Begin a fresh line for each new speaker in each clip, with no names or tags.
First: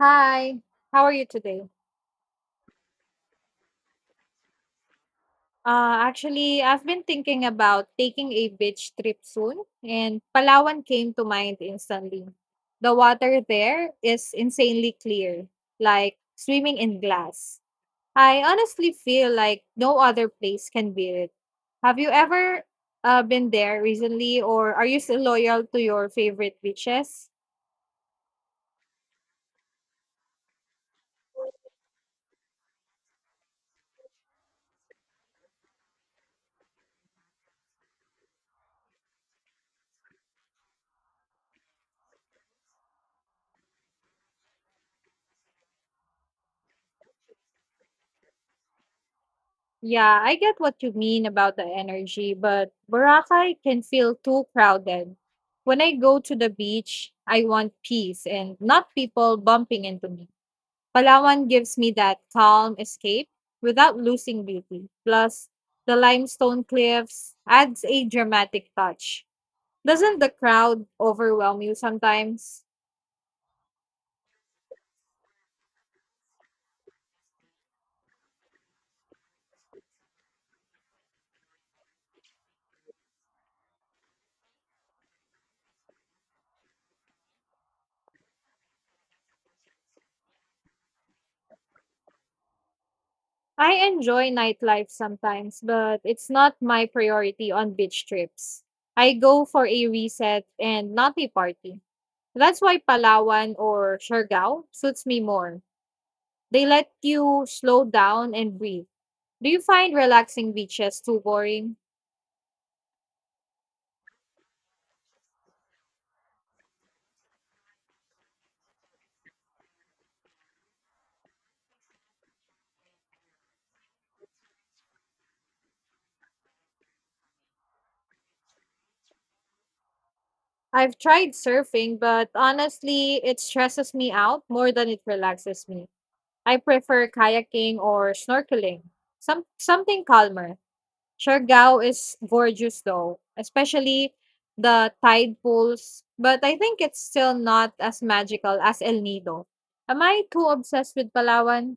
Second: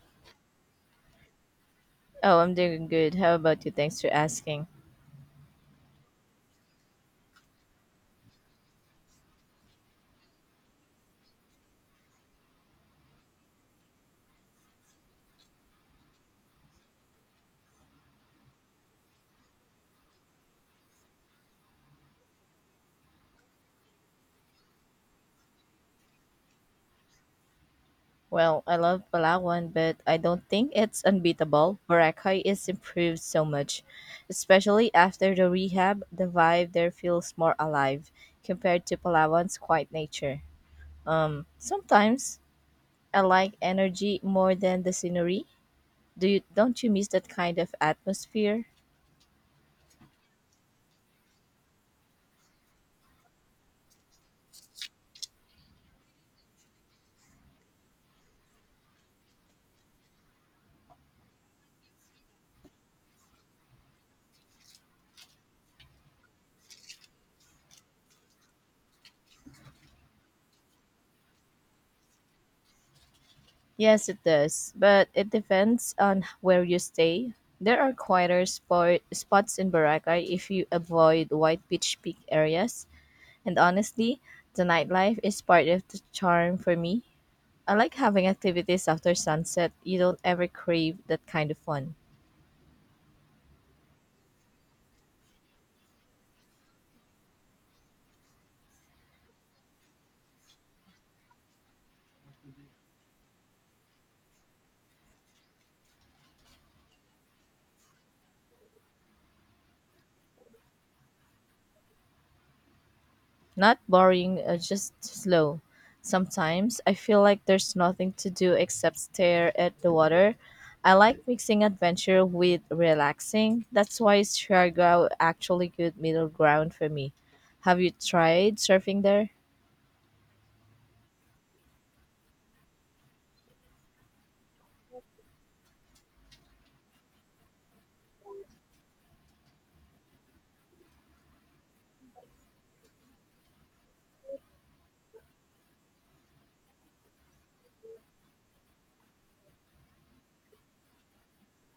Hi, how are you today?
Oh, I'm doing good. How about you? Thanks for asking.
Actually, I've been thinking about taking a beach trip soon, and Palawan came to mind instantly. The water there is insanely clear, like swimming in glass. I honestly feel like no other place can beat it. Have you ever been there recently, or are you still loyal to your favorite beaches?
Well, I love Palawan, but I don't think it's unbeatable. Boracay is improved so much, especially after the rehab. The vibe there feels more alive compared to Palawan's quiet nature. Sometimes I like energy more than the scenery. Do you don't you miss that kind of atmosphere?
Yeah, I get what you mean about the energy, but Boracay can feel too crowded. When I go to the beach, I want peace and not people bumping into me. Palawan gives me that calm escape without losing beauty. Plus, the limestone cliffs adds a dramatic touch. Doesn't the crowd overwhelm you sometimes?
Yes, it does, but it depends on where you stay. There are spots in Boracay if you avoid white beach peak areas, and honestly, the nightlife is part of the charm for me. I like having activities after sunset. You don't ever crave that kind of fun.
I enjoy nightlife sometimes, but it's not my priority on beach trips. I go for a reset and not a party. That's why Palawan or Siargao suits me more. They let you slow down and breathe. Do you find relaxing beaches too boring?
Not boring, just slow. Sometimes I feel like there's nothing to do except stare at the water. I like mixing adventure with relaxing. That's why is Siargao actually good middle ground for me. Have you tried surfing there?
I've tried surfing, but honestly, it stresses me out more than it relaxes me. I prefer kayaking or snorkeling, something calmer. Siargao is gorgeous though, especially the tide pools, but I think it's still not as magical as El Nido. Am I too obsessed with Palawan?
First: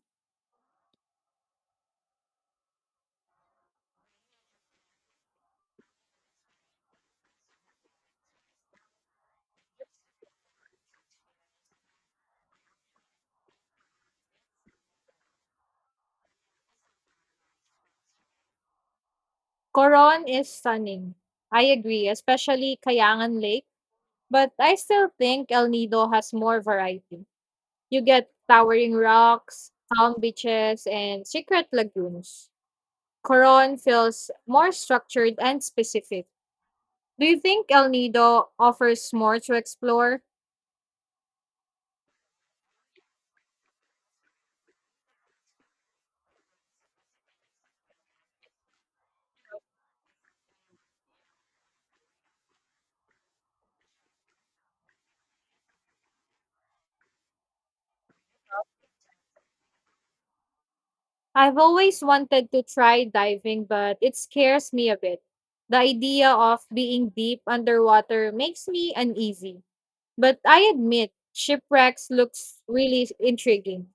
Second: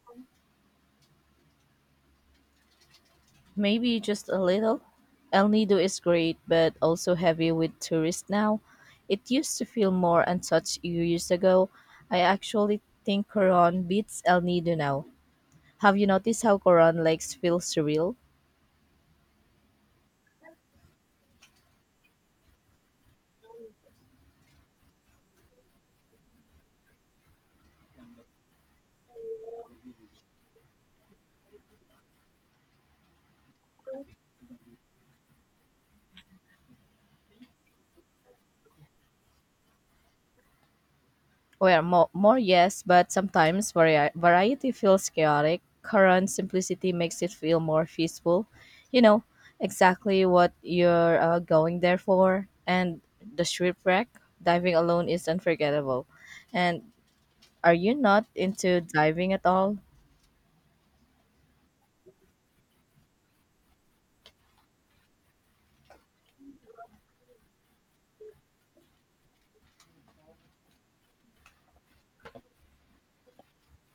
Maybe just a little. El Nido is great, but also heavy with tourists now. It used to feel more untouched years ago. I actually think Coron beats El Nido now. Have you noticed how Coron Lakes feel surreal?
Coron is stunning. I agree, especially Kayangan Lake, but I still think El Nido has more variety. You get towering rocks, calm beaches, and secret lagoons. Coron feels more structured and specific. Do you think El Nido offers more to explore?
Well, more yes, but sometimes variety feels chaotic. Coron's simplicity makes it feel more peaceful. You know, exactly what you're going there for. And the shipwreck, diving alone is unforgettable. And are you not into diving at all?
I've always wanted to try diving, but it scares me a bit. The idea of being deep underwater makes me uneasy. But I admit, shipwrecks looks really intriguing.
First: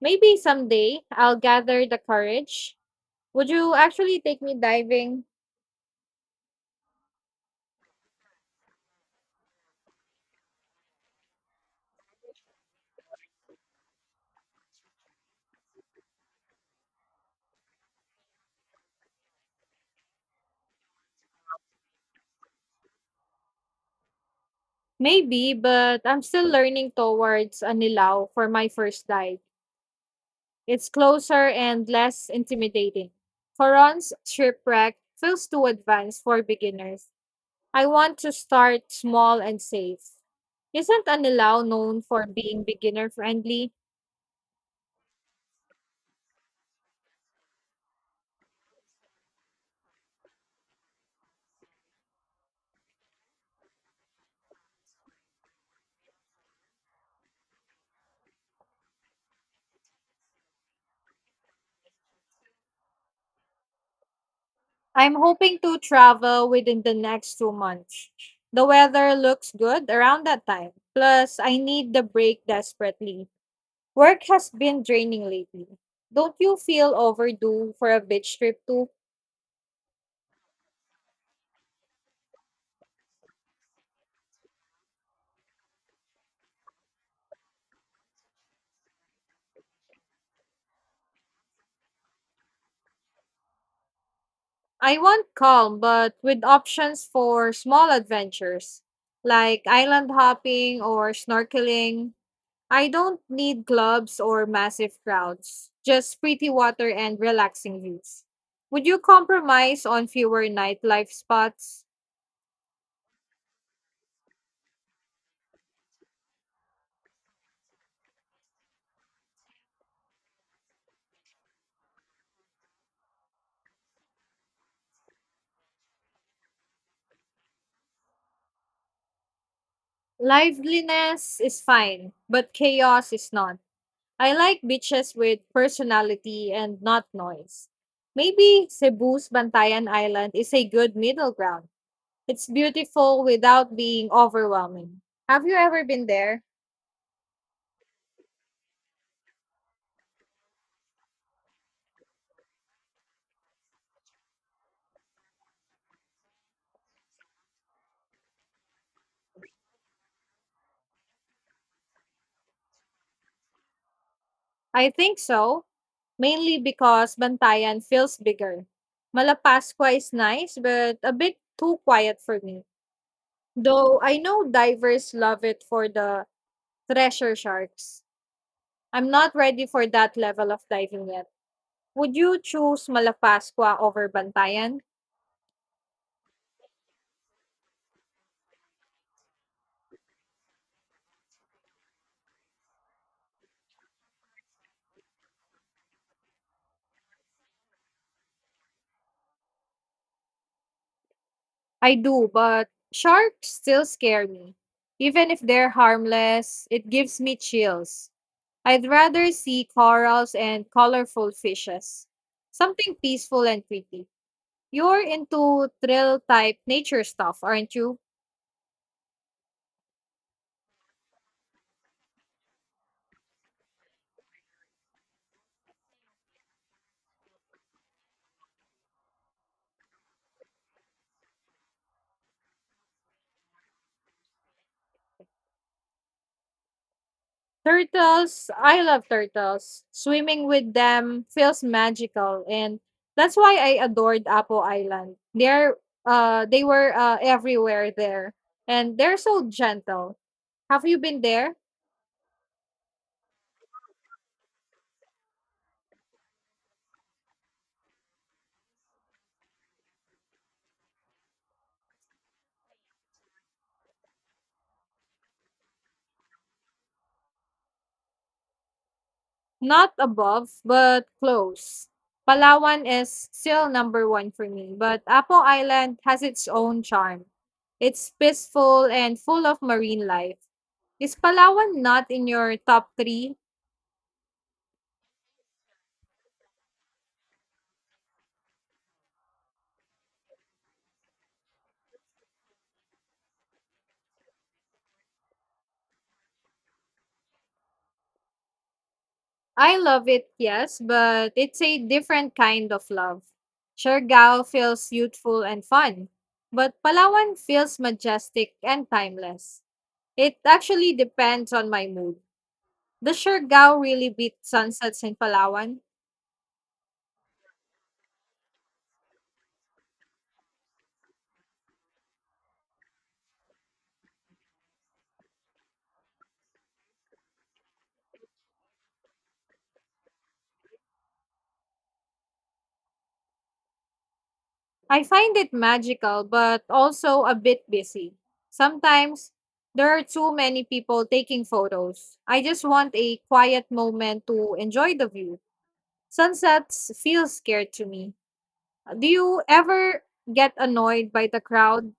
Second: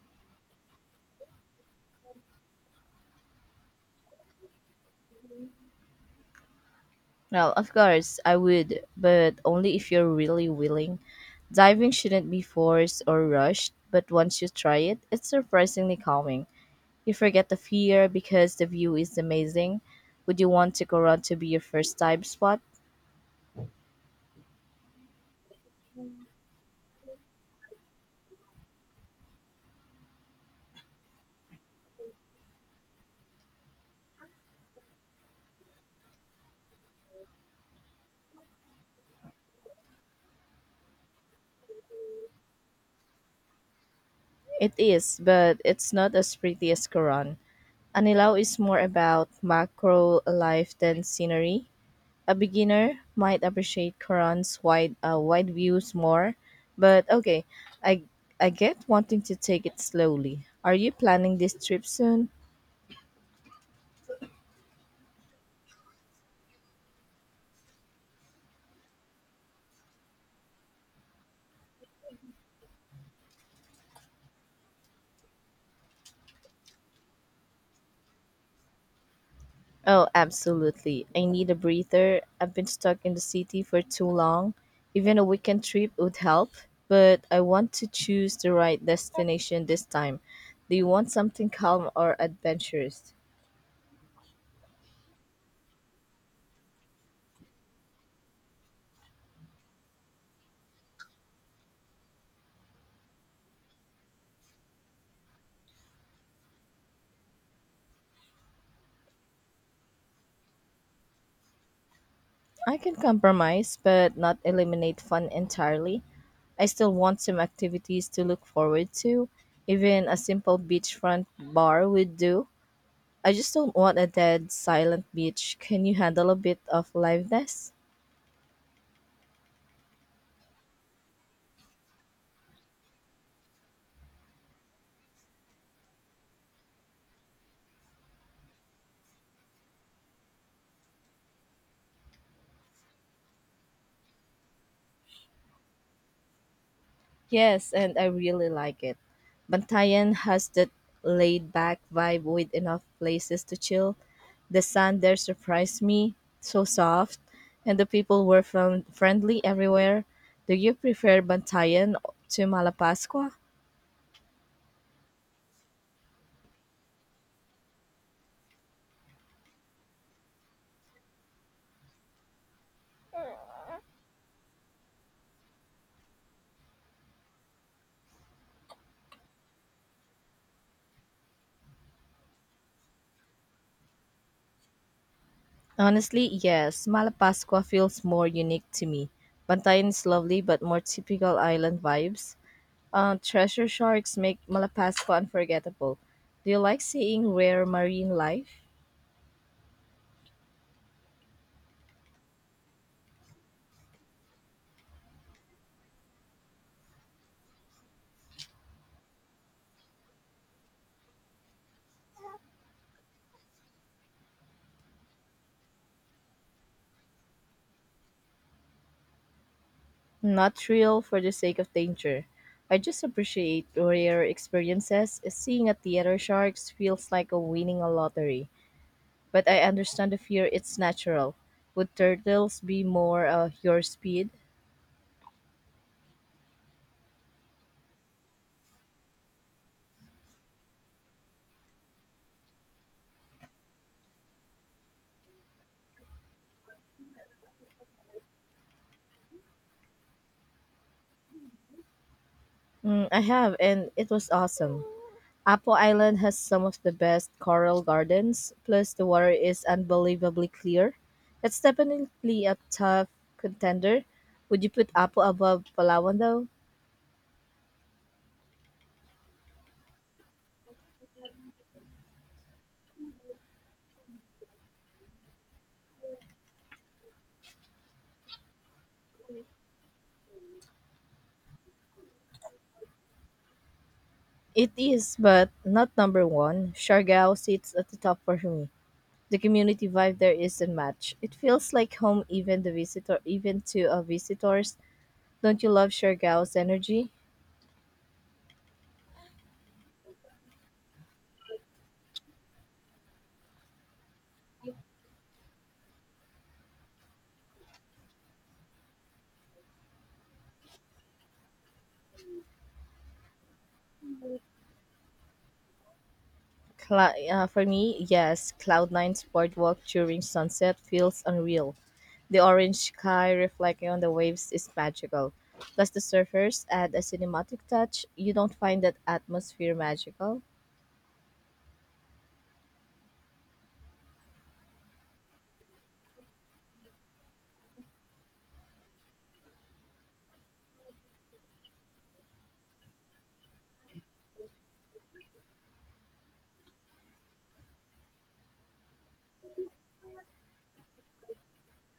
Maybe someday I'll gather the courage. Would you actually take me diving?
Well, of course, I would, but only if you're really willing. Diving shouldn't be forced or rushed, but once you try it, it's surprisingly calming. You forget the fear because the view is amazing. Would you want to Coron to be your first time spot?
Maybe, but I'm still learning towards Anilao for my first dive. It's closer and less intimidating. Coron's shipwreck feels too advanced for beginners. I want to start small and safe. Isn't Anilao known for being beginner friendly?
It is, but it's not as pretty as Coron. Anilao is more about macro life than scenery. A beginner might appreciate Coron's wide views more, but okay, I I get wanting to take it slowly. Are you planning this trip soon?
I'm hoping to travel within the next 2 months. The weather looks good around that time. Plus, I need the break desperately. Work has been draining lately. Don't you feel overdue for a beach trip too?
Oh, absolutely. I need a breather. I've been stuck in the city for too long. Even a weekend trip would help, but I want to choose the right destination this time. Do you want something calm or adventurous?
I want calm, but with options for small adventures like island hopping or snorkeling. I don't need clubs or massive crowds, just pretty water and relaxing views. Would you compromise on fewer nightlife spots?
I can compromise, but not eliminate fun entirely. I still want some activities to look forward to. Even a simple beachfront bar would do. I just don't want a dead, silent beach. Can you handle a bit of liveness?
Liveliness is fine, but chaos is not. I like beaches with personality and not noise. Maybe Cebu's Bantayan Island is a good middle ground. It's beautiful without being overwhelming. Have you ever been there?
Yes, and I really like it. Bantayan has that laid back vibe with enough places to chill. The sand there surprised me, so soft, and the people were from friendly everywhere. Do you prefer Bantayan to Malapascua?
I think so, mainly because Bantayan feels bigger. Malapascua is nice, but a bit too quiet for me. Though I know divers love it for the treasure sharks. I'm not ready for that level of diving yet. Would you choose Malapascua over Bantayan?
Honestly, yes. Malapascua feels more unique to me. Bantayan is lovely but more typical island vibes. Treasure sharks make Malapascua unforgettable. Do you like seeing rare marine life?
I do, but sharks still scare me. Even if they're harmless, it gives me chills. I'd rather see corals and colorful fishes. Something peaceful and pretty. You're into thrill type nature stuff, aren't you?
Not thrill for the sake of danger. I just appreciate rare experiences. Seeing a theater sharks feels like a winning a lottery. But I understand the fear, it's natural. Would turtles be more your speed?
Turtles, I love turtles. Swimming with them feels magical and that's why I adored Apo Island. They were everywhere there and they're so gentle. Have you been there?
Mm, I have, and it was awesome. Apple Island has some of the best coral gardens, plus the water is unbelievably clear. It's definitely a tough contender. Would you put Apple above Palawan though?
Not above, but close. Palawan is still number one for me, but Apo Island has its own charm. It's peaceful and full of marine life. Is Palawan not in your top three?
It is, but not number one. Siargao sits at the top for me. The community vibe there is unmatched. It feels like home, even the visitor, even to visitors. Don't you love Siargao's energy?
I love it, yes, but it's a different kind of love. Siargao feels youthful and fun, but Palawan feels majestic and timeless. It actually depends on my mood. Does Siargao really beat sunsets in Palawan?
For me, yes. Cloud Nine's boardwalk during sunset feels unreal. The orange sky reflecting on the waves is magical. Plus, the surfers add a cinematic touch. You don't find that atmosphere magical?
I find it magical, but also a bit busy. Sometimes there are too many people taking photos. I just want a quiet moment to enjoy the view. Sunsets feel scared to me. Do you ever get annoyed by the crowd?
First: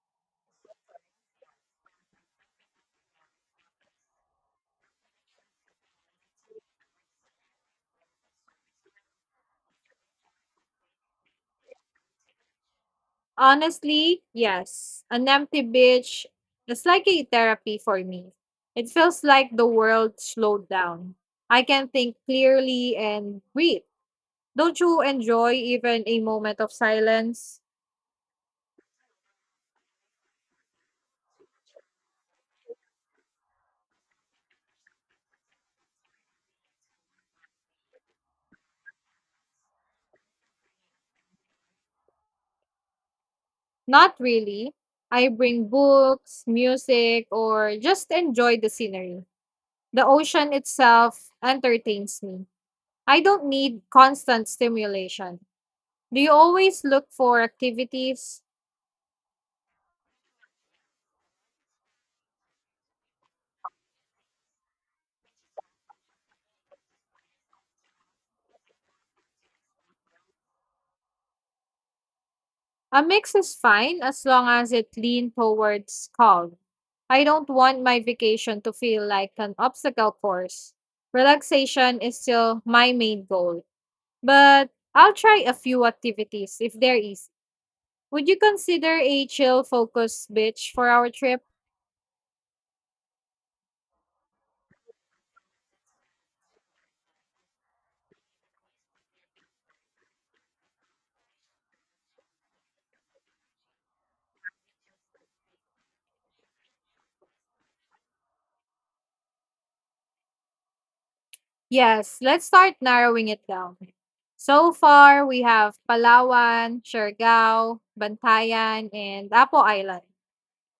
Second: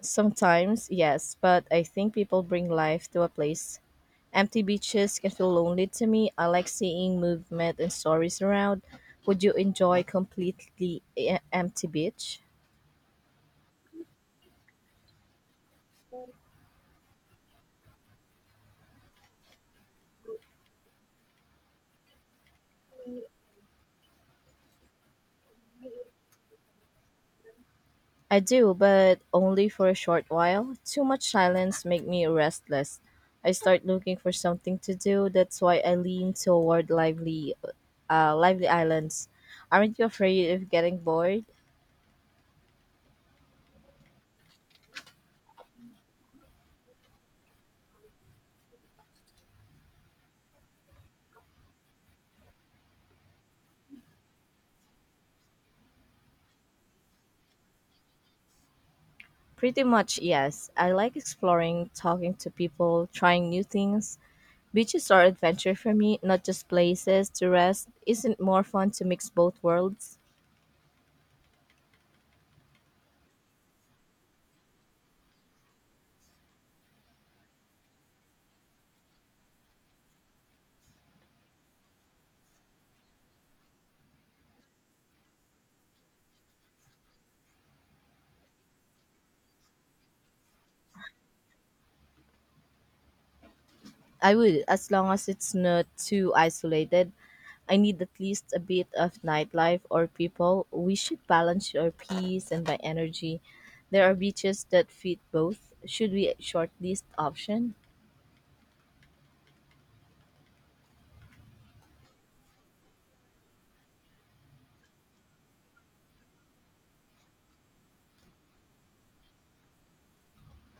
Sometimes, yes, but I think people bring life to a place. Empty beaches can feel lonely to me. I like seeing movement and stories around. Would you enjoy completely empty beach?
Honestly, yes. An empty beach is like a therapy for me. It feels like the world slowed down. I can think clearly and breathe. Don't you enjoy even a moment of silence?
I do, but only for a short while. Too much silence make me restless. I start looking for something to do. That's why I lean toward lively islands. Aren't you afraid of getting bored?
Not really. I bring books, music, or just enjoy the scenery. The ocean itself entertains me. I don't need constant stimulation. Do you always look for activities?
Pretty much, yes. I like exploring, talking to people, trying new things. Beaches are adventure for me, not just places to rest. Isn't more fun to mix both worlds?
A mix is fine as long as it leans towards calm. I don't want my vacation to feel like an obstacle course. Relaxation is still my main goal. But I'll try a few activities if there is. Would you consider a chill focus beach for our trip?
I would, as long as it's not too isolated. I need at least a bit of nightlife or people. We should balance our peace and my energy. There are beaches that fit both. Should we shortlist option?
Yes, let's start narrowing it down. So far, we have Palawan, Siargao, Bantayan, and Apo Island.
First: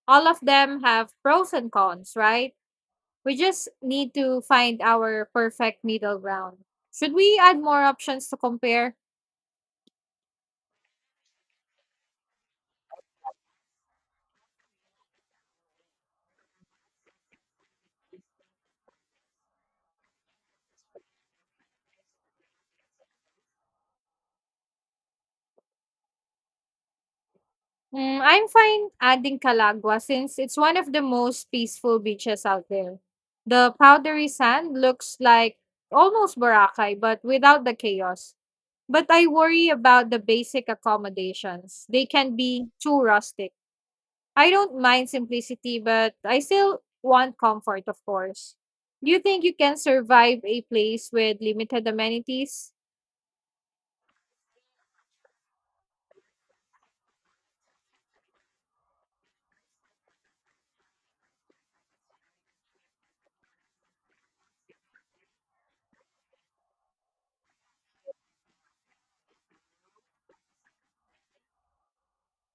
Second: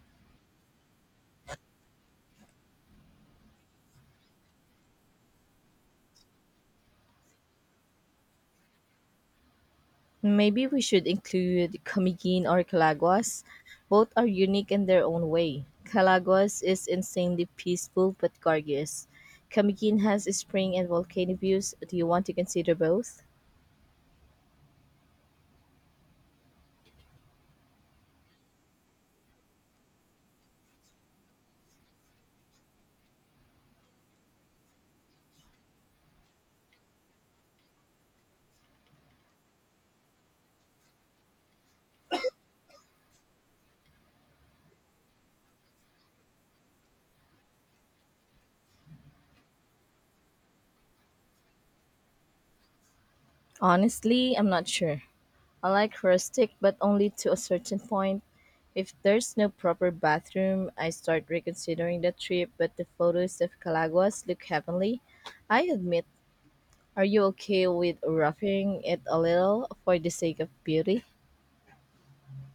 All of them have pros and cons, right? We just need to find our perfect middle ground. Should we add more options to compare?
Maybe we should include Comiquin or Calaguas. Both are unique in their own way. Calaguas is insanely peaceful but gorgeous. Comiquin has spring and volcano views. Do you want to consider both?
Mm, I'm fine adding Calagua since it's one of the most peaceful beaches out there. The powdery sand looks like almost Boracay, but without the chaos. But I worry about the basic accommodations. They can be too rustic. I don't mind simplicity, but I still want comfort, of course. Do you think you can survive a place with limited amenities?
Honestly, I'm not sure. I like rustic, but only to a certain point. If there's no proper bathroom, I start reconsidering the trip, but the photos of Calaguas look heavenly. I admit, are you okay with roughing it a little for the sake of beauty?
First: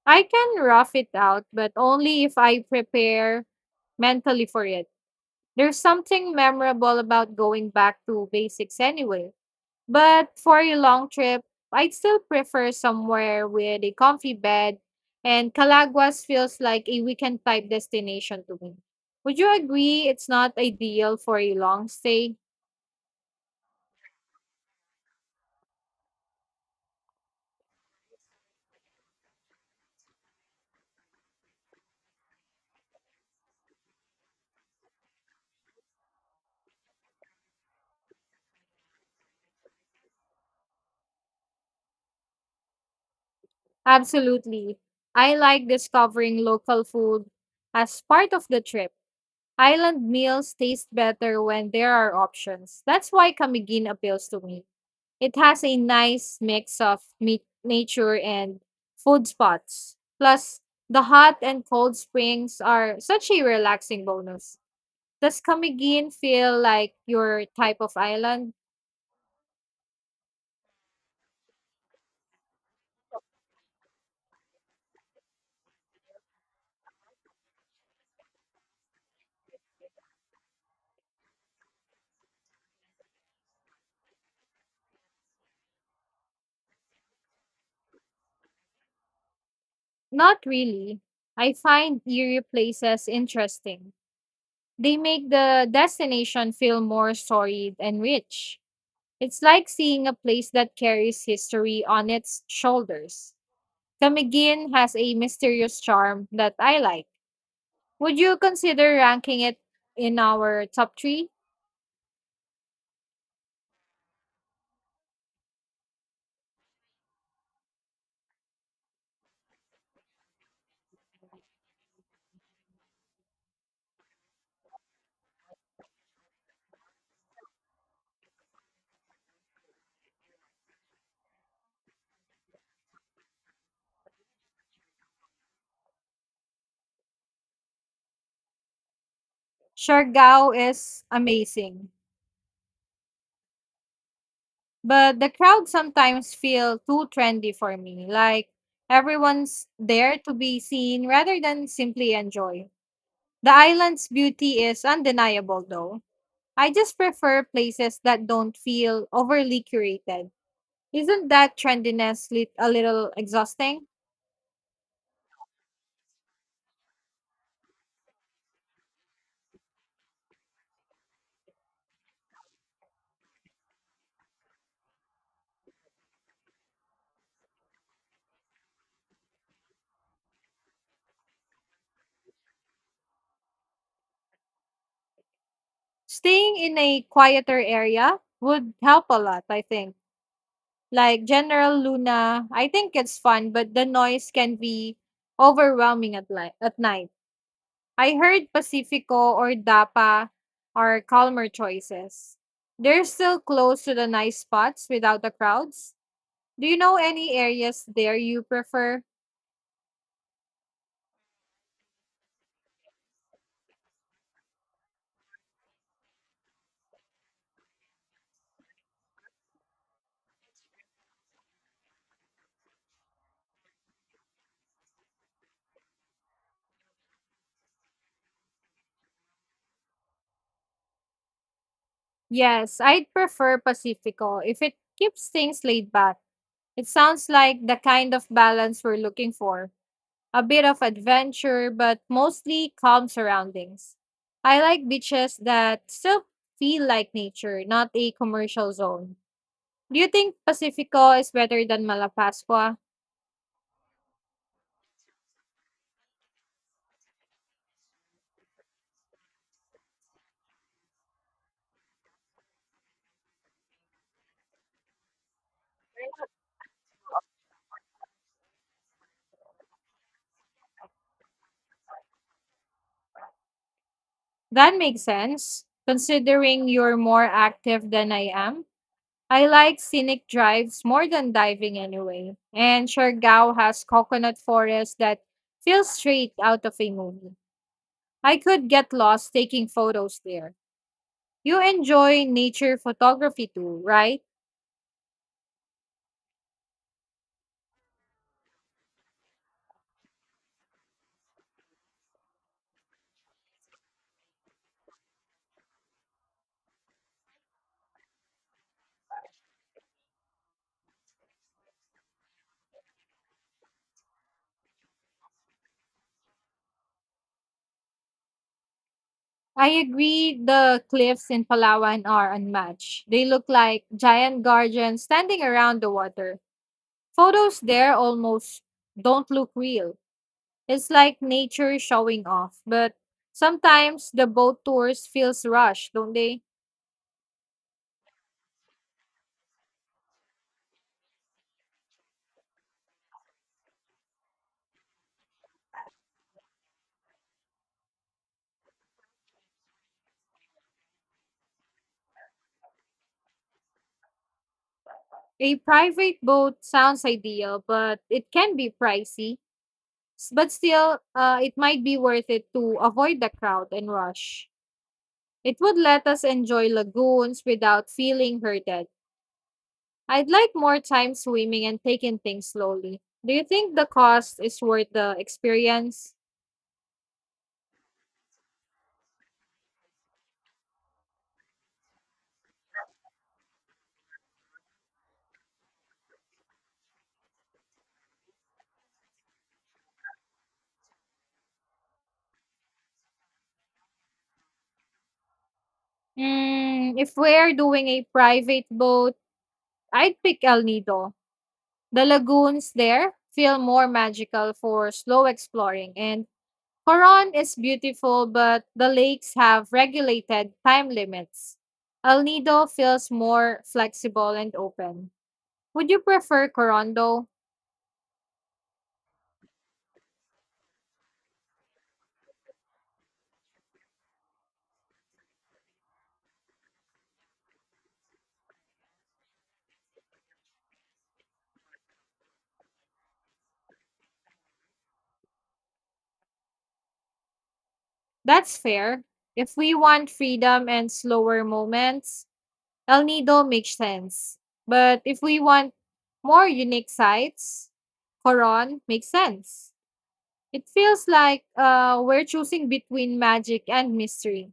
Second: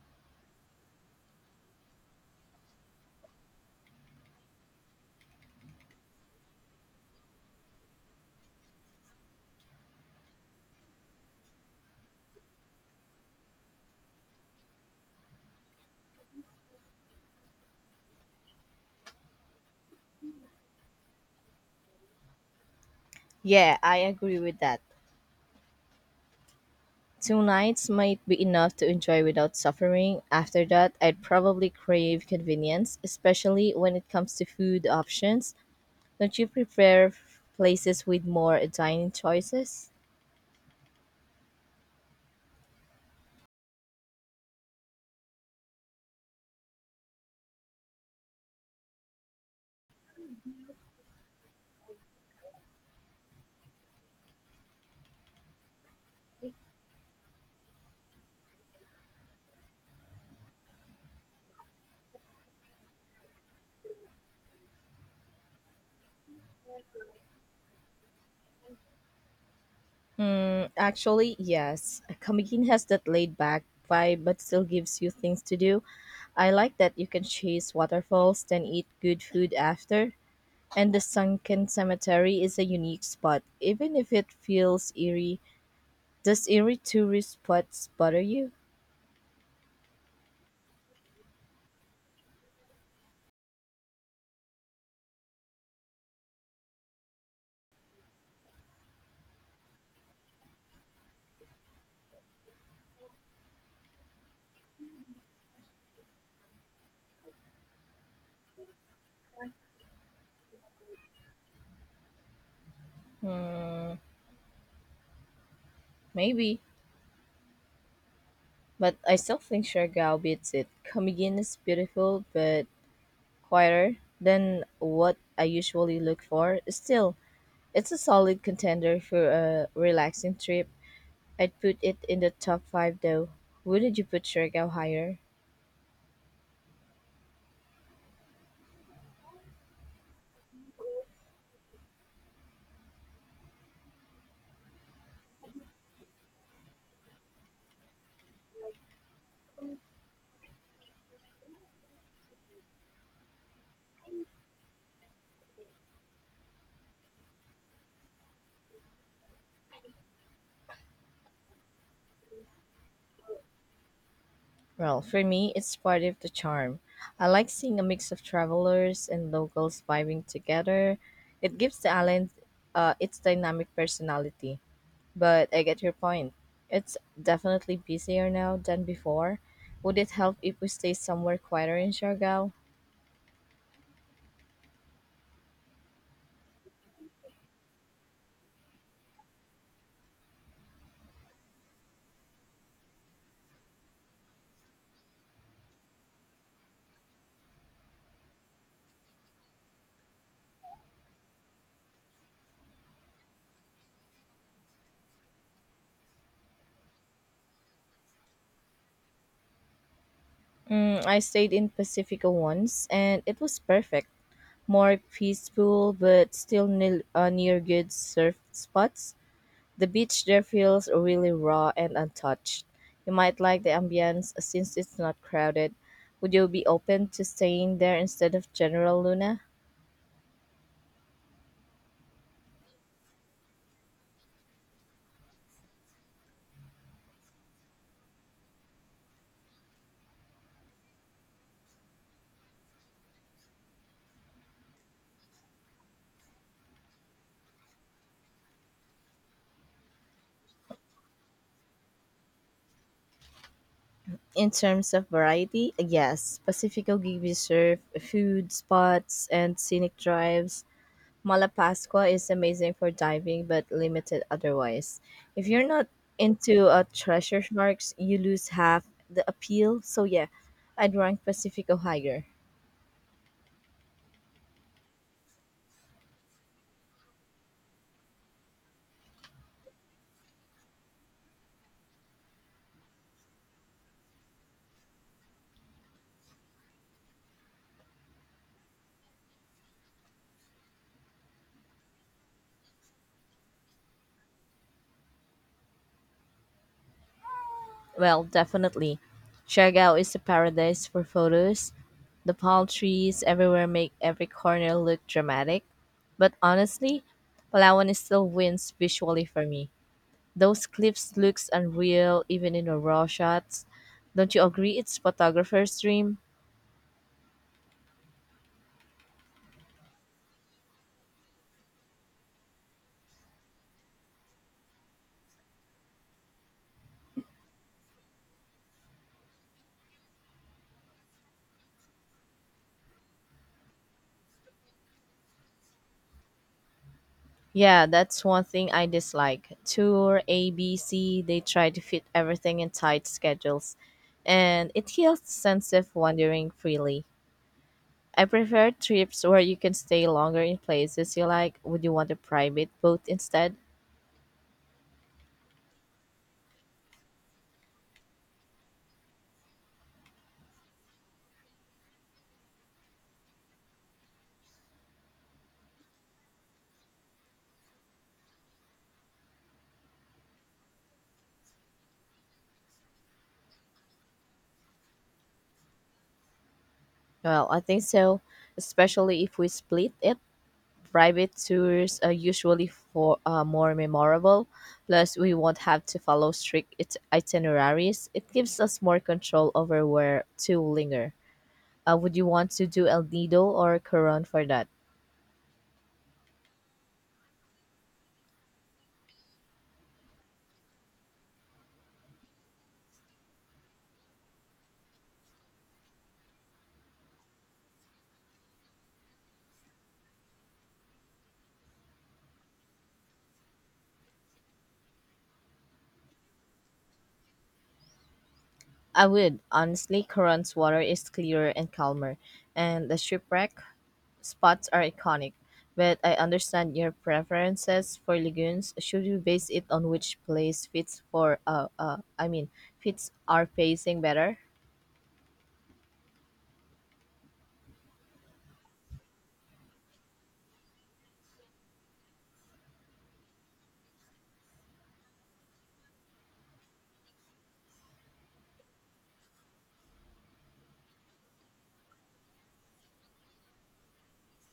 I can rough it out, but only if I prepare mentally for it. There's something memorable about going back to basics anyway. But for a long trip, I'd still prefer somewhere with a comfy bed, and Calaguas feels like a weekend type destination to me. Would you agree it's not ideal for a long stay?
Yeah, I agree with that. Two nights might be enough to enjoy without suffering. After that, I'd probably crave convenience, especially when it comes to food options. Don't you prefer places with more dining choices?
Absolutely. I like discovering local food as part of the trip. Island meals taste better when there are options. That's why Camiguin appeals to me. It has a nice mix of nature and food spots. Plus, the hot and cold springs are such a relaxing bonus. Does Camiguin feel like your type of island?
Mm, actually, yes. Kamigin has that laid back vibe but still gives you things to do. I like that you can chase waterfalls, then eat good food after. And the sunken cemetery is a unique spot, even if it feels eerie. Does eerie tourist spots bother you?
Not really. I find eerie places interesting. They make the destination feel more storied and rich. It's like seeing a place that carries history on its shoulders. Camiguin has a mysterious charm that I like. Would you consider ranking it in our top three?
Maybe, but I still think Siargao beats it. Comigan is beautiful but quieter than what I usually look for. Still, it's a solid contender for a relaxing trip. I'd put it in the top 5 though. Wouldn't you put Siargao higher?
Siargao is amazing, but the crowd sometimes feel too trendy for me. Like everyone's there to be seen rather than simply enjoy. The island's beauty is undeniable, though. I just prefer places that don't feel overly curated. Isn't that trendiness lit a little exhausting?
Well, for me, it's part of the charm. I like seeing a mix of travelers and locals vibing together. It gives the island its dynamic personality. But I get your point. It's definitely busier now than before. Would it help if we stay somewhere quieter in Siargao?
Staying in a quieter area would help a lot, I think. Like General Luna, I think it's fun, but the noise can be overwhelming at night. I heard Pacifico or Dapa are calmer choices. They're still close to the nice spots without the crowds. Do you know any areas there you prefer?
Mm, I stayed in Pacifica once and it was perfect. More peaceful but still nil near good surf spots. The beach there feels really raw and untouched. You might like the ambience since it's not crowded. Would you be open to staying there instead of General Luna?
Yes, I'd prefer Pacifico if it keeps things laid back. It sounds like the kind of balance we're looking for. A bit of adventure, but mostly calm surroundings. I like beaches that still feel like nature, not a commercial zone. Do you think Pacifico is better than Malapascua?
In terms of variety, yes. Pacifico gives surf, food spots, and scenic drives. Malapascua is amazing for diving but limited otherwise. If you're not into treasure sharks, you lose half the appeal. So yeah, I'd rank Pacifico higher.
That makes sense, considering you're more active than I am. I like scenic drives more than diving anyway. And Siargao has coconut forest that feels straight out of a movie. I could get lost taking photos there. You enjoy nature photography too, right?
Well, definitely. Siargao is a paradise for photos. The palm trees everywhere make every corner look dramatic. But honestly, Palawan is still wins visually for me. Those cliffs looks unreal even in the raw shots. Don't you agree it's photographer's dream?
I agree the cliffs in Palawan are unmatched. They look like giant guardians standing around the water. Photos there almost don't look real. It's like nature showing off. But sometimes the boat tours feels rushed, don't they?
Yeah, that's one thing I dislike. Tour ABC, they try to fit everything in tight schedules, and it kills the sense of wandering freely. I prefer trips where you can stay longer in places you like. Would you want a private boat instead?
A private boat sounds ideal, but it can be pricey. But still, it might be worth it to avoid the crowd and rush. It would let us enjoy lagoons without feeling hurted. I'd like more time swimming and taking things slowly. Do you think the cost is worth the experience?
Well, I think so, especially if we split it. Private tours are usually for more memorable. Plus, we won't have to follow strict itineraries. It gives us more control over where to linger. Would you want to do El Nido or Coron for that?
Mm, if we're doing a private boat, I'd pick El Nido. The lagoons there feel more magical for slow exploring, and Coron is beautiful, but the lakes have regulated time limits. El Nido feels more flexible and open. Would you prefer Coron though?
I would. Honestly, Coron's water is clearer and calmer, and the shipwreck spots are iconic. But I understand your preferences for lagoons. Should we base it on which place fits for, fits our pacing better?
That's fair. If we want freedom and slower moments, El Nido makes sense. But if we want more unique sights, Coron makes sense. It feels like we're choosing between magic and mystery.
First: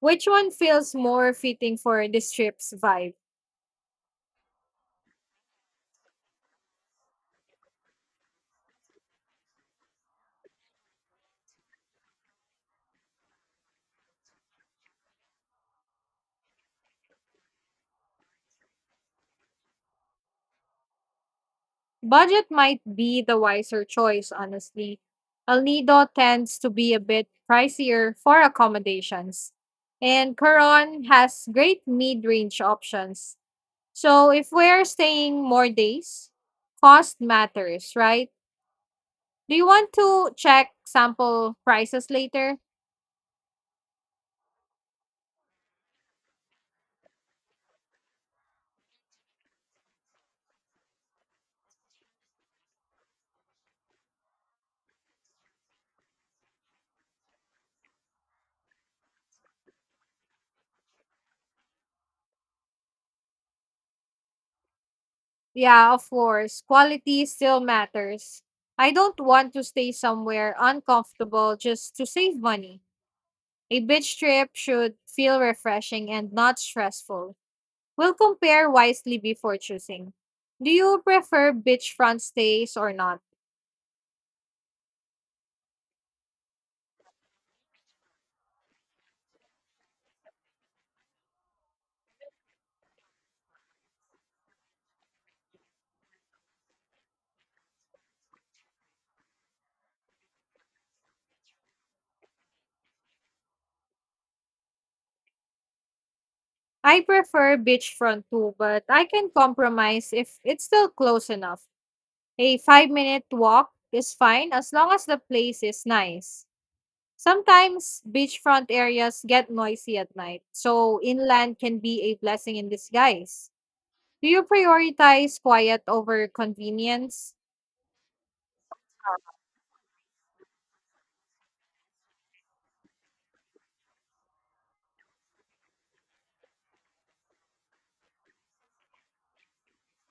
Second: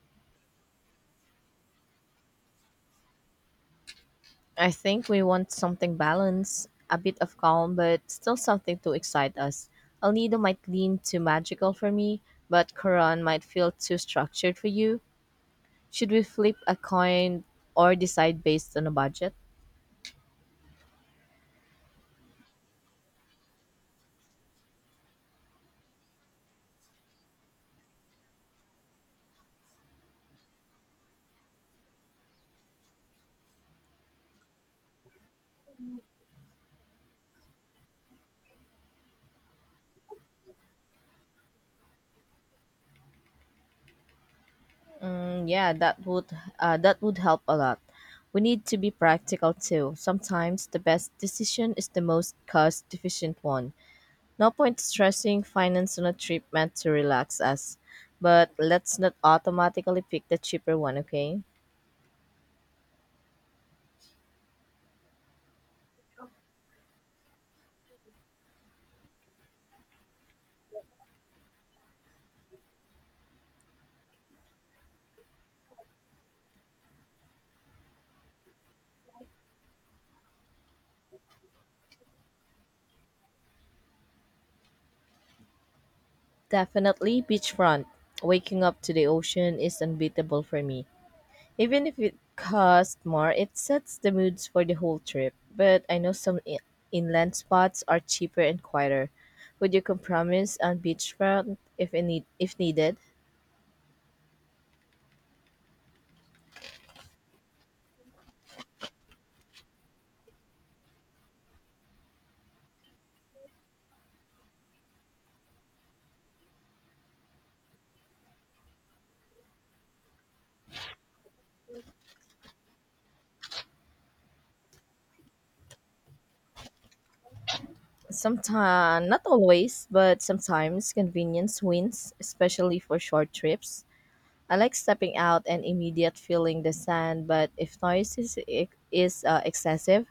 Which one feels more fitting for this trip's vibe?
I think we want something balanced, a bit of calm, but still something to excite us. El Nido might lean too magical for me, but Quran might feel too structured for you. Should we flip a coin or decide based on a budget?
Budget might be the wiser choice, honestly. El Nido tends to be a bit pricier for accommodations, and Coron has great mid range options. So, if we're staying more days, cost matters, right? Do you want to check sample prices later?
Mm, yeah, that would help a lot. We need to be practical too. Sometimes the best decision is the most cost efficient one. No point stressing finance on a trip meant to relax us. But let's not automatically pick the cheaper one, okay?
Yeah, of course. Quality still matters. I don't want to stay somewhere uncomfortable just to save money. A beach trip should feel refreshing and not stressful. We'll compare wisely before choosing. Do you prefer beachfront stays or not?
Definitely beachfront. Waking up to the ocean is unbeatable for me. Even if it costs more, it sets the moods for the whole trip. But I know some inland spots are cheaper and quieter. Would you compromise on beachfront if needed?
I prefer beachfront too, but I can compromise if it's still close enough. A 5 minute walk is fine as long as the place is nice. Sometimes beachfront areas get noisy at night, so inland can be a blessing in disguise. Do you prioritize quiet over convenience?
Sometimes, not always, but sometimes convenience wins, especially for short trips. I like stepping out and immediate feeling the sand, but if noise is excessive,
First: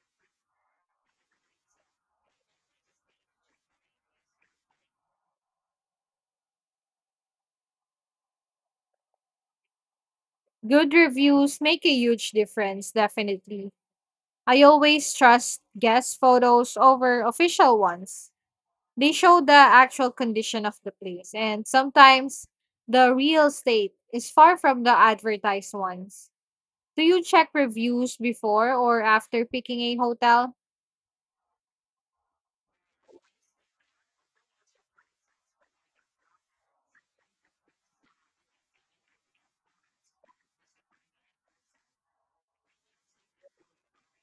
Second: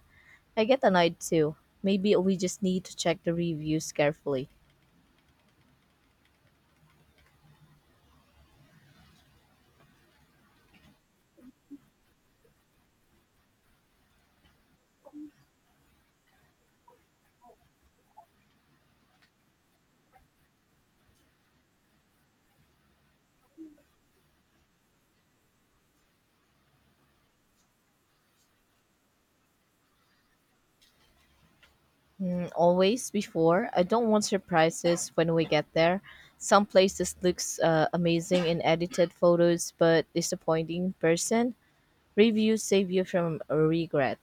I get annoyed too. Maybe we just need to check the reviews carefully.
Good reviews make a huge difference, definitely. I always trust guest photos over official ones. They show the actual condition of the place, and sometimes the real state is far from the advertised ones. Do you check reviews before or after picking a hotel?
Mm, always before, I don't want surprises when we get there. Some places looks amazing in edited photos, but disappointing in person. Reviews save you from regret.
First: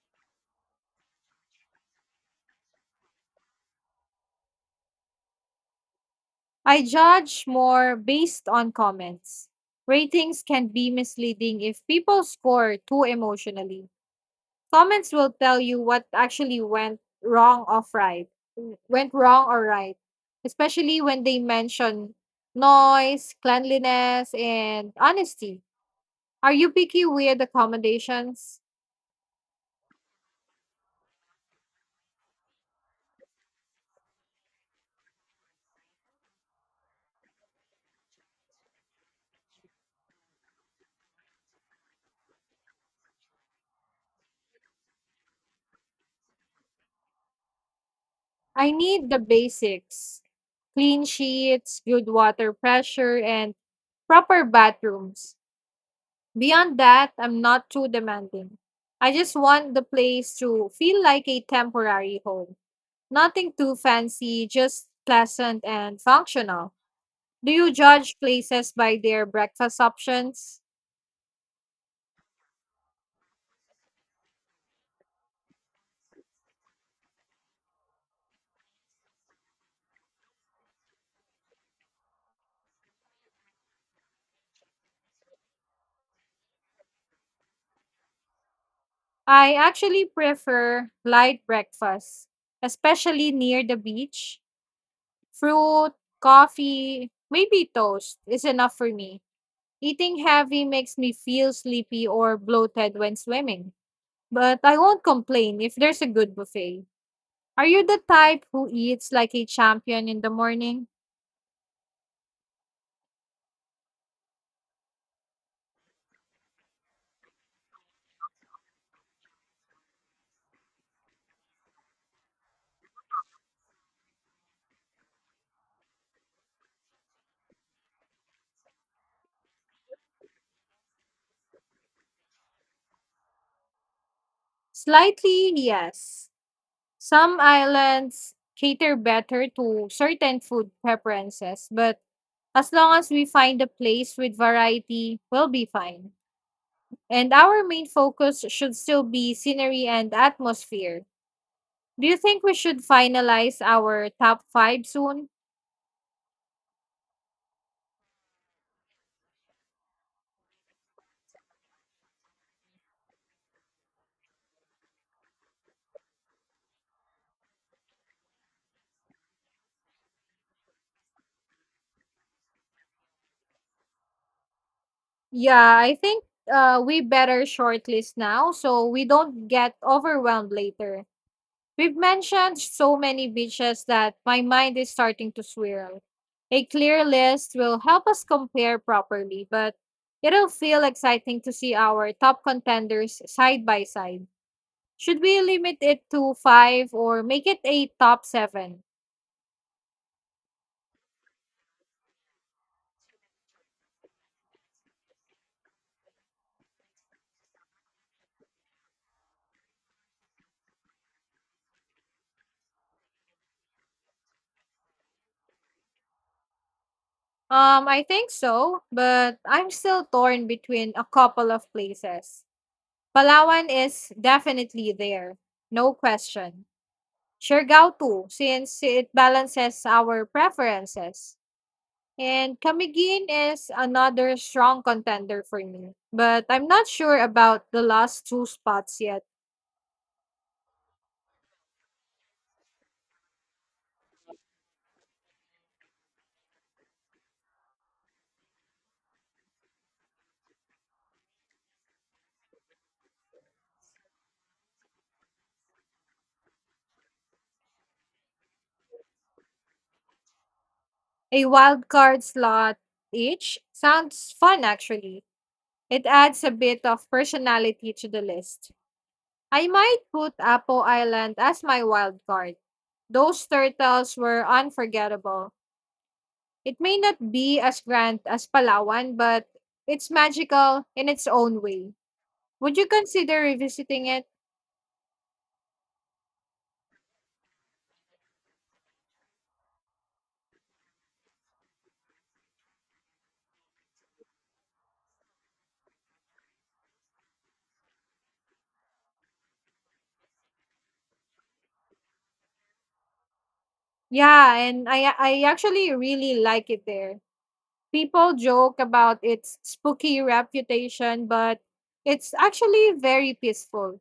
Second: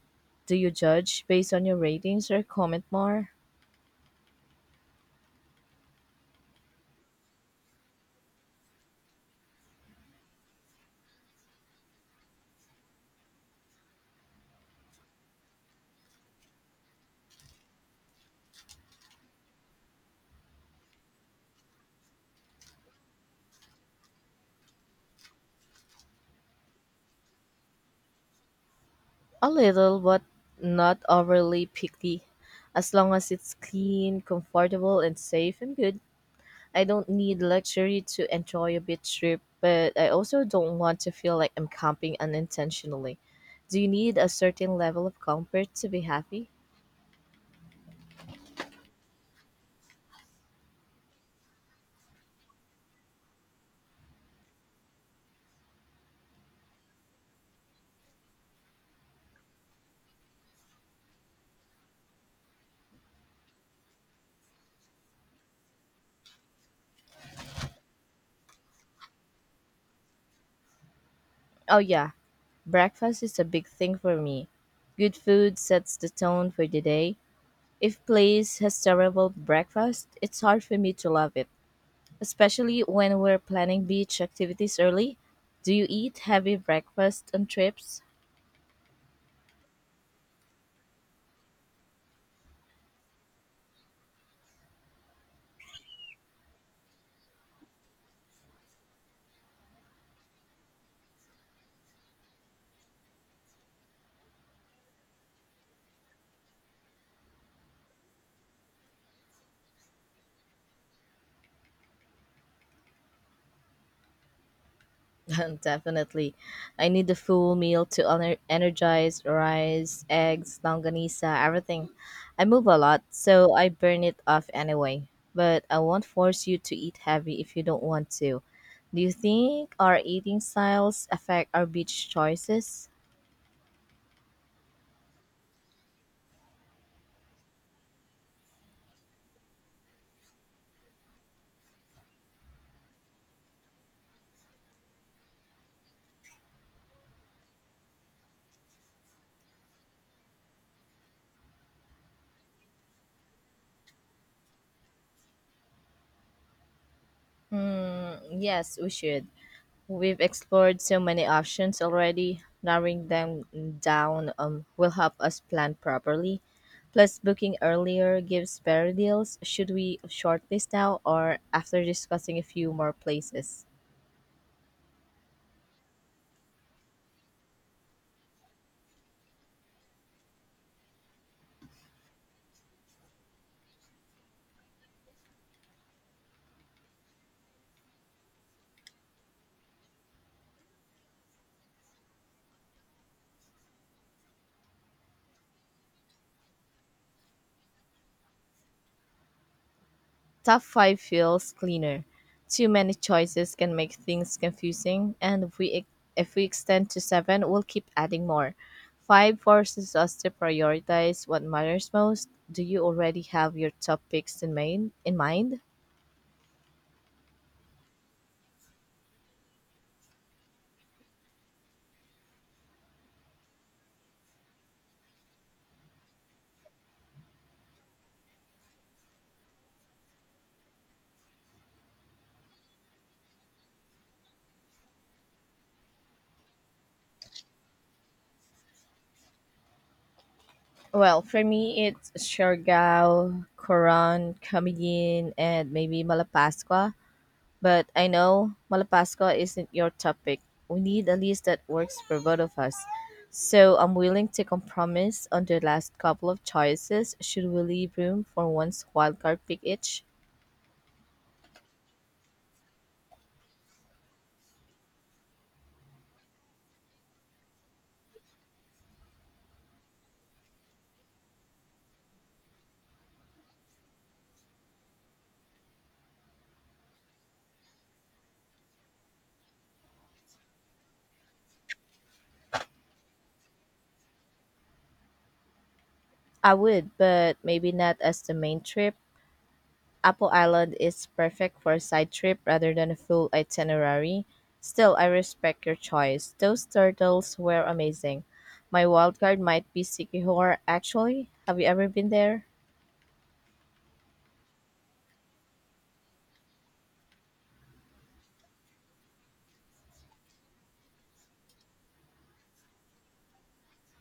Do you judge based on your ratings or comment more?
I judge more based on comments. Ratings can be misleading if people score too emotionally. Comments will tell you what actually went wrong or right. Went wrong or right. Especially when they mention noise, cleanliness, and honesty. Are you picky with accommodations?
A little, but not overly picky. As long as it's clean, comfortable, and safe, I'm good. I don't need luxury to enjoy a beach trip, but I also don't want to feel like I'm camping unintentionally. Do you need a certain level of comfort to be happy?
I need the basics. Clean sheets, good water pressure, and proper bathrooms. Beyond that, I'm not too demanding. I just want the place to feel like a temporary home. Nothing too fancy, just pleasant and functional. Do you judge places by their breakfast options?
Oh, yeah, breakfast is a big thing for me. Good food sets the tone for the day. If place has terrible breakfast, it's hard for me to love it, especially when we're planning beach activities early. Do you eat heavy breakfast on trips?
I actually prefer light breakfast, especially near the beach. Fruit, coffee, maybe toast is enough for me. Eating heavy makes me feel sleepy or bloated when swimming. But I won't complain if there's a good buffet. Are you the type who eats like a champion in the morning?
Definitely. I need a full meal to energize rice, eggs, longanisa, everything. I move a lot, so I burn it off anyway. But I won't force you to eat heavy if you don't want to. Do you think our eating styles affect our beach choices?
Slightly, yes. Some islands cater better to certain food preferences, but as long as we find a place with variety, we'll be fine. And our main focus should still be scenery and atmosphere. Do you think we should finalize our top five soon?
Hmm, yes, we should. We've explored so many options already. Narrowing them down will help us plan properly. Plus, booking earlier gives better deals. Should we shortlist now or after discussing a few more places?
Yeah, I think we better shortlist now so we don't get overwhelmed later. We've mentioned so many beaches that my mind is starting to swirl. A clear list will help us compare properly, but it'll feel exciting to see our top contenders side by side. Should we limit it to five or make it a top seven?
Top 5 feels cleaner. Too many choices can make things confusing, and if we extend to 7, we'll keep adding more. 5 forces us to prioritize what matters most. Do you already have your top picks in mind?
I think so, but I'm still torn between a couple of places. Palawan is definitely there, no question. Siargao too, since it balances our preferences. And Camiguin is another strong contender for me, but I'm not sure about the last two spots yet.
Well, for me, it's Siargao, Coron, Camiguin, and maybe Malapascua. But I know Malapascua isn't your topic. We need a list that works for both of us. So I'm willing to compromise on the last couple of choices. Should we leave room for one's wildcard pick each?
A wild card slot each sounds fun actually. It adds a bit of personality to the list. I might put Apo Island as my wild card. Those turtles were unforgettable. It may not be as grand as Palawan, but it's magical in its own way. Would you consider revisiting it?
I would, but maybe not as the main trip. Apple Island is perfect for a side trip rather than a full itinerary. Still, I respect your choice. Those turtles were amazing. My wild card might be Sikihor, actually. Have you ever been there?
Yeah, and I actually really like it there. People joke about its spooky reputation, but it's actually very peaceful.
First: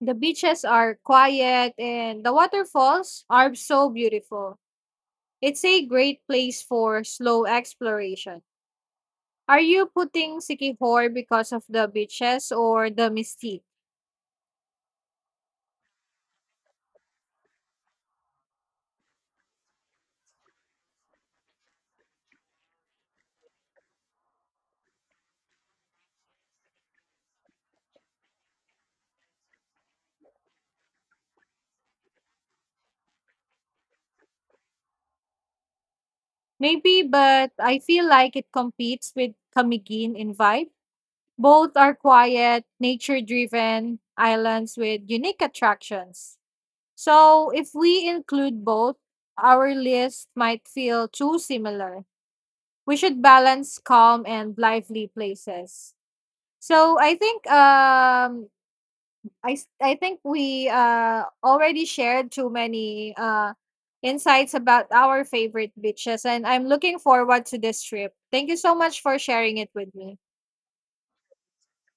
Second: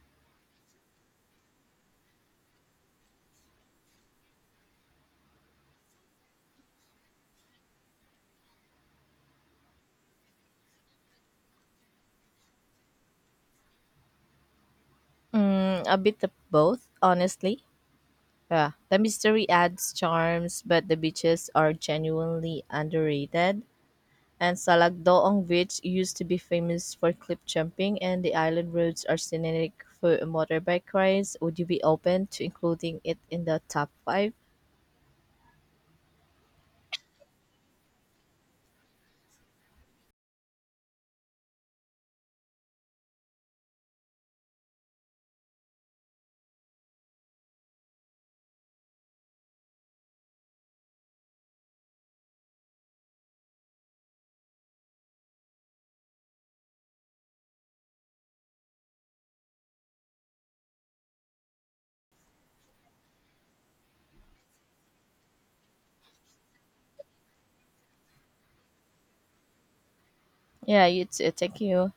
The beaches are quiet and the waterfalls are so beautiful. It's a great place for slow exploration. Are you putting Sikihor because of the beaches or the mystique?
Mm, a bit of both, honestly. Yeah, the mystery adds charms, but the beaches are genuinely underrated. And Salakdoong Beach used to be famous for cliff jumping, and the island roads are scenic for motorbike rides. Would you be open to including it in the top five?
Maybe, but I feel like it competes with Kamigin in vibe. Both are quiet, nature driven islands with unique attractions. So, if we include both, our list might feel too similar. We should balance calm and lively places. So, I think I s- I think we already shared too many insights about our favorite beaches and I'm looking forward to this trip. Thank you so much for sharing it with me.
Yeah, you too. Thank you.